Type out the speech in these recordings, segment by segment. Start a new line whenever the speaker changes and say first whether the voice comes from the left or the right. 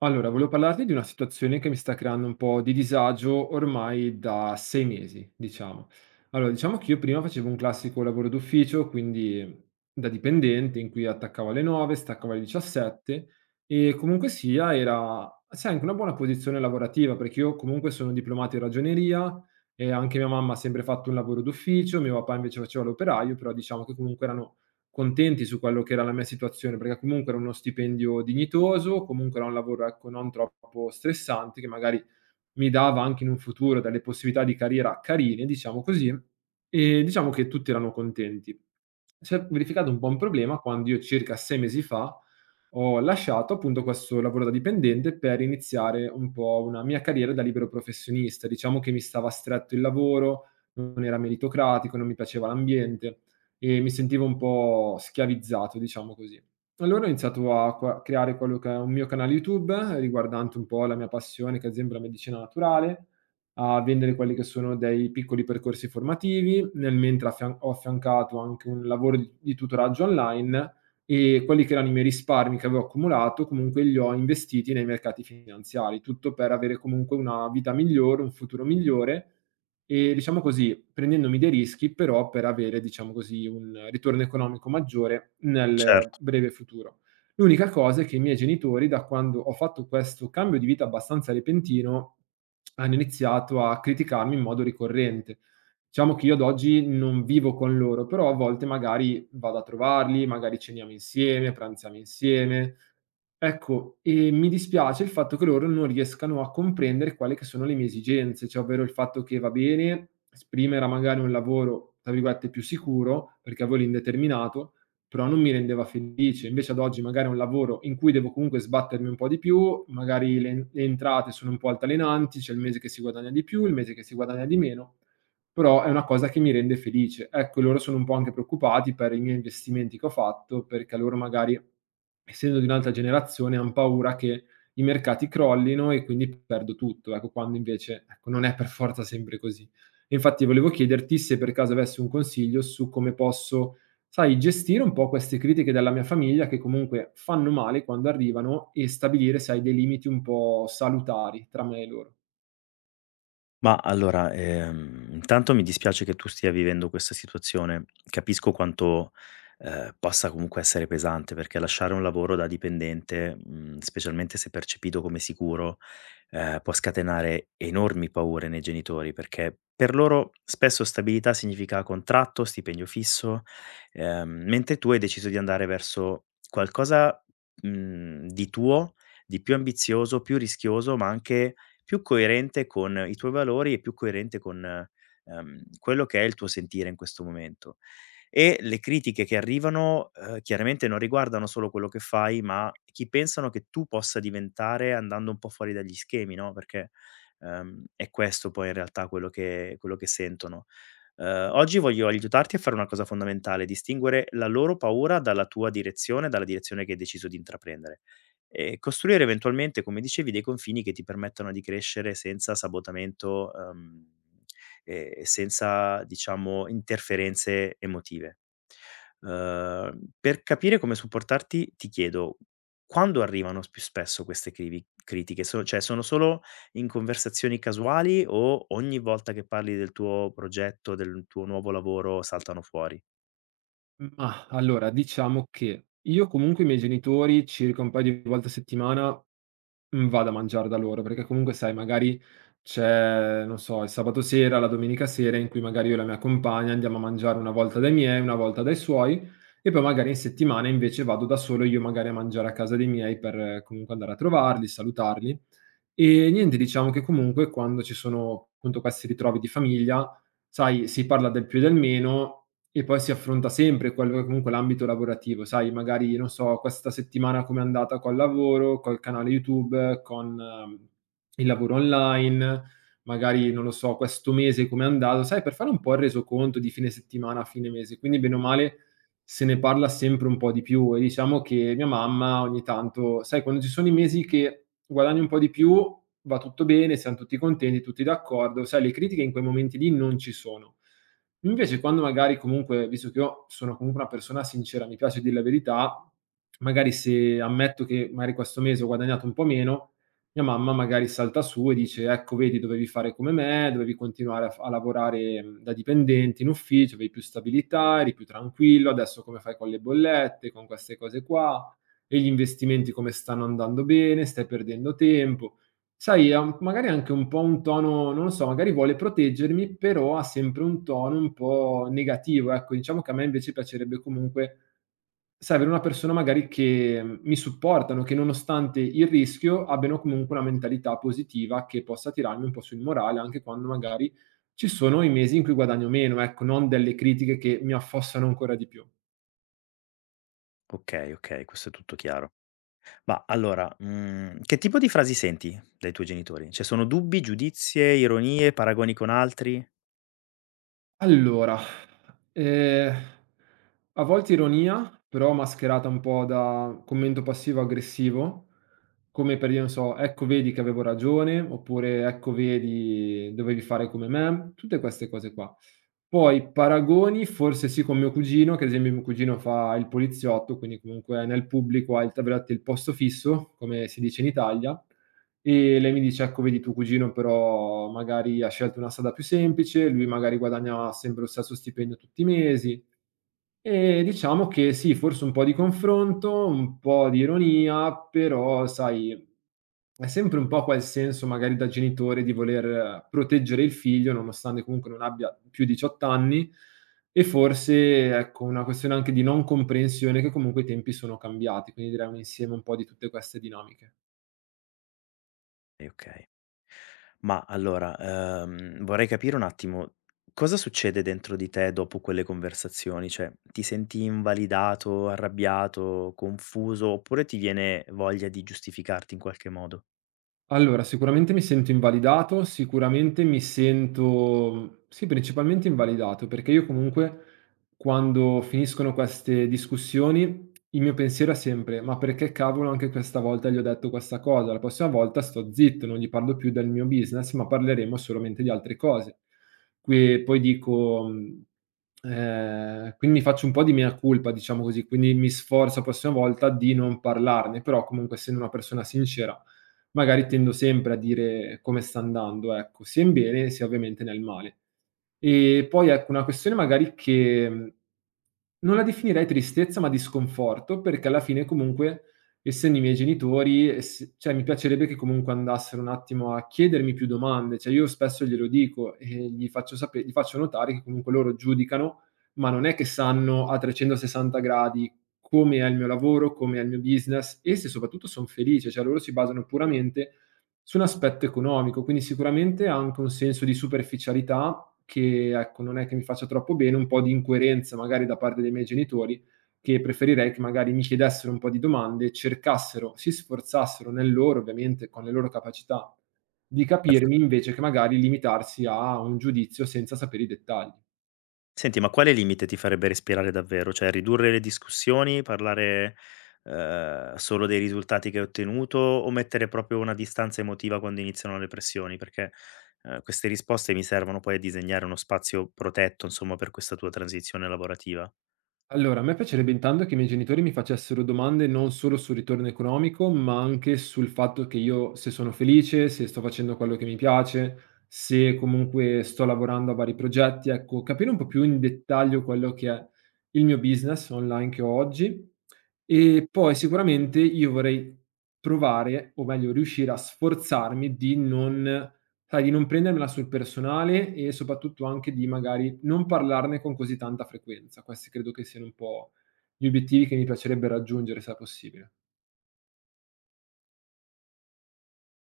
right: Allora, volevo parlarti di una situazione che mi sta creando un po' di disagio ormai da 6 mesi, diciamo. Allora, diciamo che io prima facevo un classico lavoro d'ufficio, quindi da dipendente, in cui attaccavo alle 9, staccavo alle 17 e comunque sia era, sai, anche una buona posizione lavorativa, perché io comunque sono diplomato in ragioneria e anche mia mamma ha sempre fatto un lavoro d'ufficio, mio papà invece faceva l'operaio, però diciamo che comunque erano contenti su quello che era la mia situazione, perché comunque era uno stipendio dignitoso, comunque era un lavoro, ecco, non troppo stressante, che magari mi dava anche in un futuro delle possibilità di carriera carine, diciamo così, e diciamo che tutti erano contenti. Si è verificato un po' un problema quando io circa 6 mesi fa ho lasciato appunto questo lavoro da dipendente per iniziare un po' una mia carriera da libero professionista. Diciamo che mi stava stretto il lavoro, non era meritocratico, non mi piaceva l'ambiente e mi sentivo un po' schiavizzato, diciamo così. Allora ho iniziato a qua creare quello che è un mio canale YouTube, riguardante un po' la mia passione, che è ad esempio è la medicina naturale, a vendere quelli che sono dei piccoli percorsi formativi, nel mentre ho affiancato anche un lavoro di tutoraggio online e quelli che erano i miei risparmi che avevo accumulato, comunque li ho investiti nei mercati finanziari, tutto per avere comunque una vita migliore, un futuro migliore e diciamo così, prendendomi dei rischi, però per avere, diciamo così, un ritorno economico maggiore nel
left: Certo,
right: breve futuro. L'unica cosa è che i miei genitori, da quando ho fatto questo cambio di vita abbastanza repentino, hanno iniziato a criticarmi in modo ricorrente. Diciamo che io ad oggi non vivo con loro, però a volte magari vado a trovarli, magari ceniamo insieme, pranziamo insieme. Ecco, mi dispiace il fatto che loro non riescano a comprendere quali che sono le mie esigenze, cioè ovvero il fatto che va bene esprimere magari un lavoro, tra virgolette, "più sicuro", perché avevo l'indeterminato, però non mi rendeva felice. Invece ad oggi magari è un lavoro in cui devo comunque sbattermi un po' di più, magari le entrate sono un po' altalenanti, c'è il mese che si guadagna di più, il mese che si guadagna di meno, però è una cosa che mi rende felice. Ecco, loro sono un po' anche preoccupati per i miei investimenti che ho fatto, perché loro magari essendo di un'altra generazione, han paura che i mercati crollino e quindi perdo tutto, ecco, quando invece, ecco, non è per forza sempre così. E infatti volevo chiederti se per caso avessi un consiglio su come posso, sai, gestire un po' queste critiche dalla mia famiglia che comunque fanno male quando arrivano e stabilire, sai, dei limiti un po' salutari tra me e loro.
left: ma allora, intanto mi dispiace che tu stia vivendo questa situazione. Capisco quanto possa comunque essere pesante, perché lasciare un lavoro da dipendente, specialmente se percepito come sicuro, può scatenare enormi paure nei genitori, perché per loro spesso stabilità significa contratto, stipendio fisso, mentre tu hai deciso di andare verso qualcosa di tuo, di più ambizioso, più rischioso, ma anche più coerente con i tuoi valori e più coerente con quello che è il tuo sentire in questo momento. E le critiche che arrivano, chiaramente non riguardano solo quello che fai, ma chi pensano che tu possa diventare andando un po' fuori dagli schemi, no, perché è questo poi in realtà quello che sentono. Oggi voglio aiutarti a fare una cosa fondamentale: distinguere la loro paura dalla tua direzione, dalla direzione che hai deciso di intraprendere. E costruire eventualmente, come dicevi, dei confini che ti permettano di crescere senza sabotamento, e senza, diciamo, interferenze emotive. Per capire come supportarti ti chiedo: quando arrivano s più spesso queste crivi critiche? Cioè sono solo in conversazioni casuali o ogni volta che parli del tuo progetto, del tuo nuovo lavoro saltano fuori?
right: Mah, allora diciamo che io comunque i miei genitori circa un paio di volte a settimana vado a mangiare da loro, perché comunque sai magari c'è, non so, il sabato sera, la domenica sera in cui magari io e la mia compagna andiamo a mangiare una volta dai miei, una volta dai suoi e poi magari in settimana invece vado da solo io magari a mangiare a casa dei miei per comunque andare a trovarli, salutarli. E niente, diciamo che comunque quando ci sono appunto questi ritrovi di famiglia, sai, si parla del più e del meno e poi si affronta sempre quello che comunque è comunque l'ambito lavorativo, sai, magari non so, questa settimana com'è andata col lavoro, col canale YouTube, con il lavoro online, magari non lo so, questo mese com'è andato, sai, per fare un po' il resoconto di fine settimana a fine mese. Quindi bene o male se ne parla sempre un po' di più e diciamo che mia mamma ogni tanto sai quando ci sono i mesi che guadagni un po' di più, va tutto bene, siam tutti contenti, tutti d'accordo, sai le critiche in quei momenti lì non ci sono. Invece quando magari comunque, visto che io sono comunque una persona sincera, mi piace dir la verità, magari se ammetto che magari questo mese ho guadagnato un po' meno, mia mamma magari salta su e dice: "Ecco vedi dovevi fare come me, dovevi continuare a lavorare, da dipendente in ufficio, avevi più stabilità, eri più tranquillo, adesso come fai con le bollette, con queste cose qua, e gli investimenti come stanno andando bene, stai perdendo tempo." Sai, ha un magari anche un po' un tono, non lo so, magari vuole proteggermi, però ha sempre un tono un po' negativo, ecco. Diciamo che a me invece piacerebbe comunque serve una persona magari che, mi supportano, che nonostante il rischio abbiano comunque una mentalità positiva che possa tirarmi un po' sul morale anche quando magari ci sono i mesi in cui guadagno meno, ecco, non delle critiche che mi affossano ancora di più.
left: Okay, okay, questo è tutto chiaro. Ma allora, che tipo di frasi senti dai tuoi genitori? Cioè sono dubbi, giudizie, ironie, paragoni con altri?
right: Allora, ehm, a volte ironia, però mascherata un po' da commento passivo-aggressivo, come per dire, non so: "Ecco vedi che avevo ragione", oppure: "Ecco vedi dovevi fare come me", tutte queste cose qua. Poi paragoni forse sì con mio cugino, che ad esempio mio cugino fa il poliziotto, quindi comunque è nel pubblico hai, tra virgolette, "il posto fisso", come si dice in Italia, e lei mi dice: "Ecco vedi tuo cugino però magari ha scelto una strada più semplice, lui magari guadagna sempre lo stesso stipendio tutti i mesi, e diciamo che sì, forse un po' di confronto, un po' di ironia, però sai, è sempre un po' quel senso magari da genitore di voler proteggere il figlio, nonostante comunque non abbia più 18 anni, e forse ecco una questione anche di non comprensione che comunque i tempi sono cambiati, quindi direi un insieme un po' di tutte queste dinamiche.
left: E okay. Ma allora, vorrei capire un attimo cosa succede dentro di te dopo quelle conversazioni? Cioè ti senti invalidato, arrabbiato, confuso oppure ti viene voglia di giustificarti in qualche modo?
right: Allora, sicuramente mi sento invalidato, sicuramente mi sento sì, principalmente invalidato, perché io comunque quando finiscono queste discussioni, il mio pensiero è sempre: "Ma perché cavolo anche questa volta gli ho detto questa cosa? La prossima volta sto zitto, non gli parlo più del mio business, ma parleremo solamente di altre cose". Que poi dico, mhmm, quindi faccio un po' di mea culpa, diciamo così, quindi mi sforzo la prossima volta di non parlarne, però comunque essendo una persona sincera magari tendo sempre a dire come sta andando, ecco, sia in bene sia ovviamente nel male. E poi ecco, una questione magari che, non la definirei tristezza, ma di sconforto, perché alla fine comunque essendo i miei genitori, ess cioè mi piacerebbe che comunque andassero un attimo a chiedermi più domande, cioè io spesso glielo dico e gli faccio notare che comunque loro giudicano, ma non è che sanno a 360 gradi come è il mio lavoro, come è il mio business e se soprattutto son felice, cioè loro si basano puramente su un aspetto economico, quindi sicuramente ha anche un senso di superficialità che, ecco, non è che mi faccia troppo bene, un po' di incoerenza magari da parte dei miei genitori, che preferirei che magari mi chiedessero un po' di domande, cercassero si sforzassero nel loro ovviamente, con le loro capacità, di capirmi invece che magari limitarsi a un giudizio senza sapere i dettagli.
left: Senti, ma quale limite ti farebbe respirare davvero? Cioè ridurre le discussioni, parlare solo dei risultati che hai ottenuto o mettere proprio una distanza emotiva quando iniziano le pressioni? Perché queste risposte mi servono poi a disegnare uno spazio protetto, insomma, per questa tua transizione lavorativa.
right: Allora, a me piacerebbe intanto che i miei genitori mi facessero domande non solo sul ritorno economico, ma anche sul fatto che io se sono felice, se sto facendo quello che mi piace, se comunque sto lavorando a vari progetti, ecco, capire un po' più in dettaglio quello che è il mio business online che ho oggi. E poi sicuramente io vorrei provare, o meglio, riuscire a sforzarmi di non, sai, di non prendermela sul personale e soprattutto anche di magari non parlarne con così tanta frequenza. Questi credo che siano un po' gli obiettivi che mi piacerebbe raggiungere se è possibile.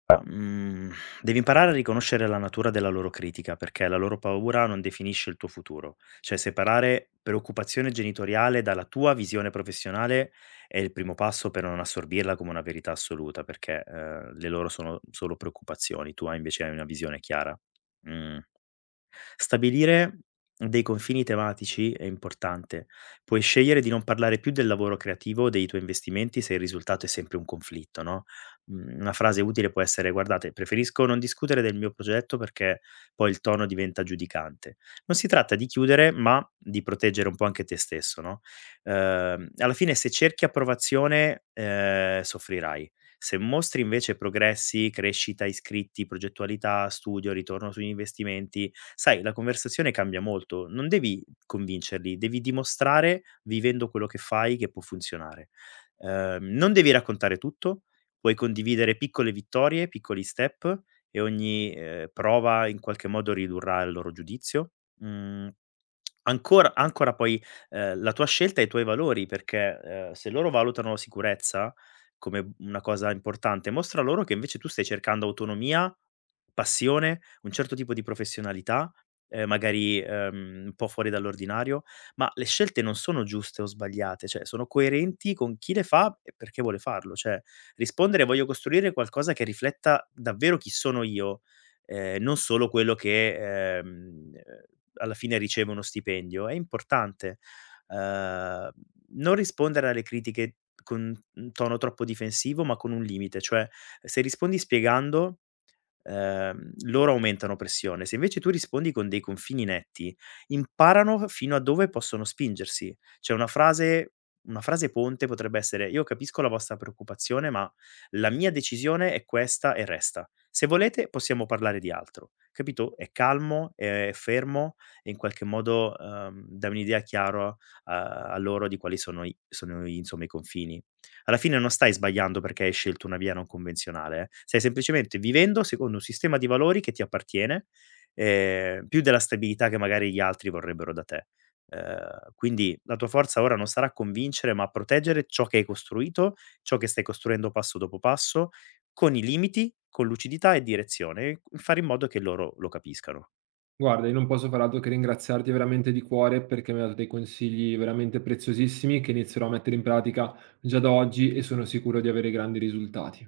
left: Allora, devi imparare a riconoscere la natura della loro critica, perché la loro paura non definisce il tuo futuro. Cioè, separare preoccupazione genitoriale dalla tua visione professionale è il primo passo per non assorbirla come una verità assoluta, perché le loro sono solo preoccupazioni, tu hai invece hai una visione chiara. Mh. Stabilire dei confini tematici è importante. Puoi scegliere di non parlare più del lavoro creativo o dei tuoi investimenti se il risultato è sempre un conflitto, no? Mm. Una frase utile può essere: guardate, preferisco non discutere del mio progetto perché poi il tono diventa giudicante. Non si tratta di chiudere, ma di proteggere un po' anche te stesso, no? Alla fine, se cerchi approvazione, soffrirai. Se mostri invece progressi, crescita, iscritti, progettualità, studio, ritorno sugli investimenti, sai la conversazione cambia molto. Non devi convincerli, devi dimostrare vivendo quello che fai che può funzionare. Non devi raccontare tutto, puoi condividere piccole vittorie, piccoli step e ogni prova in qualche modo ridurrà il loro giudizio. Mhmm, ancora poi, la tua scelta e i tuoi valori, perché se loro valutano la sicurezza come una cosa importante, mostra loro che invece tu stai cercando autonomia, passione, un certo tipo di professionalità, magari un po' fuori dall'ordinario, ma le scelte non sono giuste o sbagliate, cioè sono coerenti con chi le fa e perché vuole farlo. Cioè, rispondere: "Voglio costruire qualcosa che rifletta davvero chi sono io, non solo quello che alla fine riceve uno stipendio", è importante. Ehm, Non rispondere alle critiche con un tono troppo difensivo, ma con un limite, cioè se rispondi spiegando, loro aumentano pressione. Se invece tu rispondi con dei confini netti, imparano fino a dove possono spingersi. Cioè una frase ponte potrebbe essere: "Io capisco la vostra preoccupazione, ma la mia decisione è questa e resta. Se volete possiamo parlare di altro." Capito? È calmo, è fermo e in qualche modo, dà un'idea chiaro a loro di quali sono i insomma i confini. Alla fine non stai sbagliando perché hai scelto una via non convenzionale, eh. Stai semplicemente vivendo secondo un sistema di valori che ti appartiene, più della stabilità che magari gli altri vorrebbero da te. Quindi la tua forza ora non sarà convincere, ma proteggere ciò che hai costruito, ciò che stai costruendo passo dopo passo, con i limiti, con lucidità e direzione, e fare in modo che loro lo capiscano.
right: Guarda, io non posso far altro che ringraziarti veramente di cuore perché mi hai dato dei consigli veramente preziosissimi che inizierò a mettere in pratica già da oggi e sono sicuro di avere grandi risultati.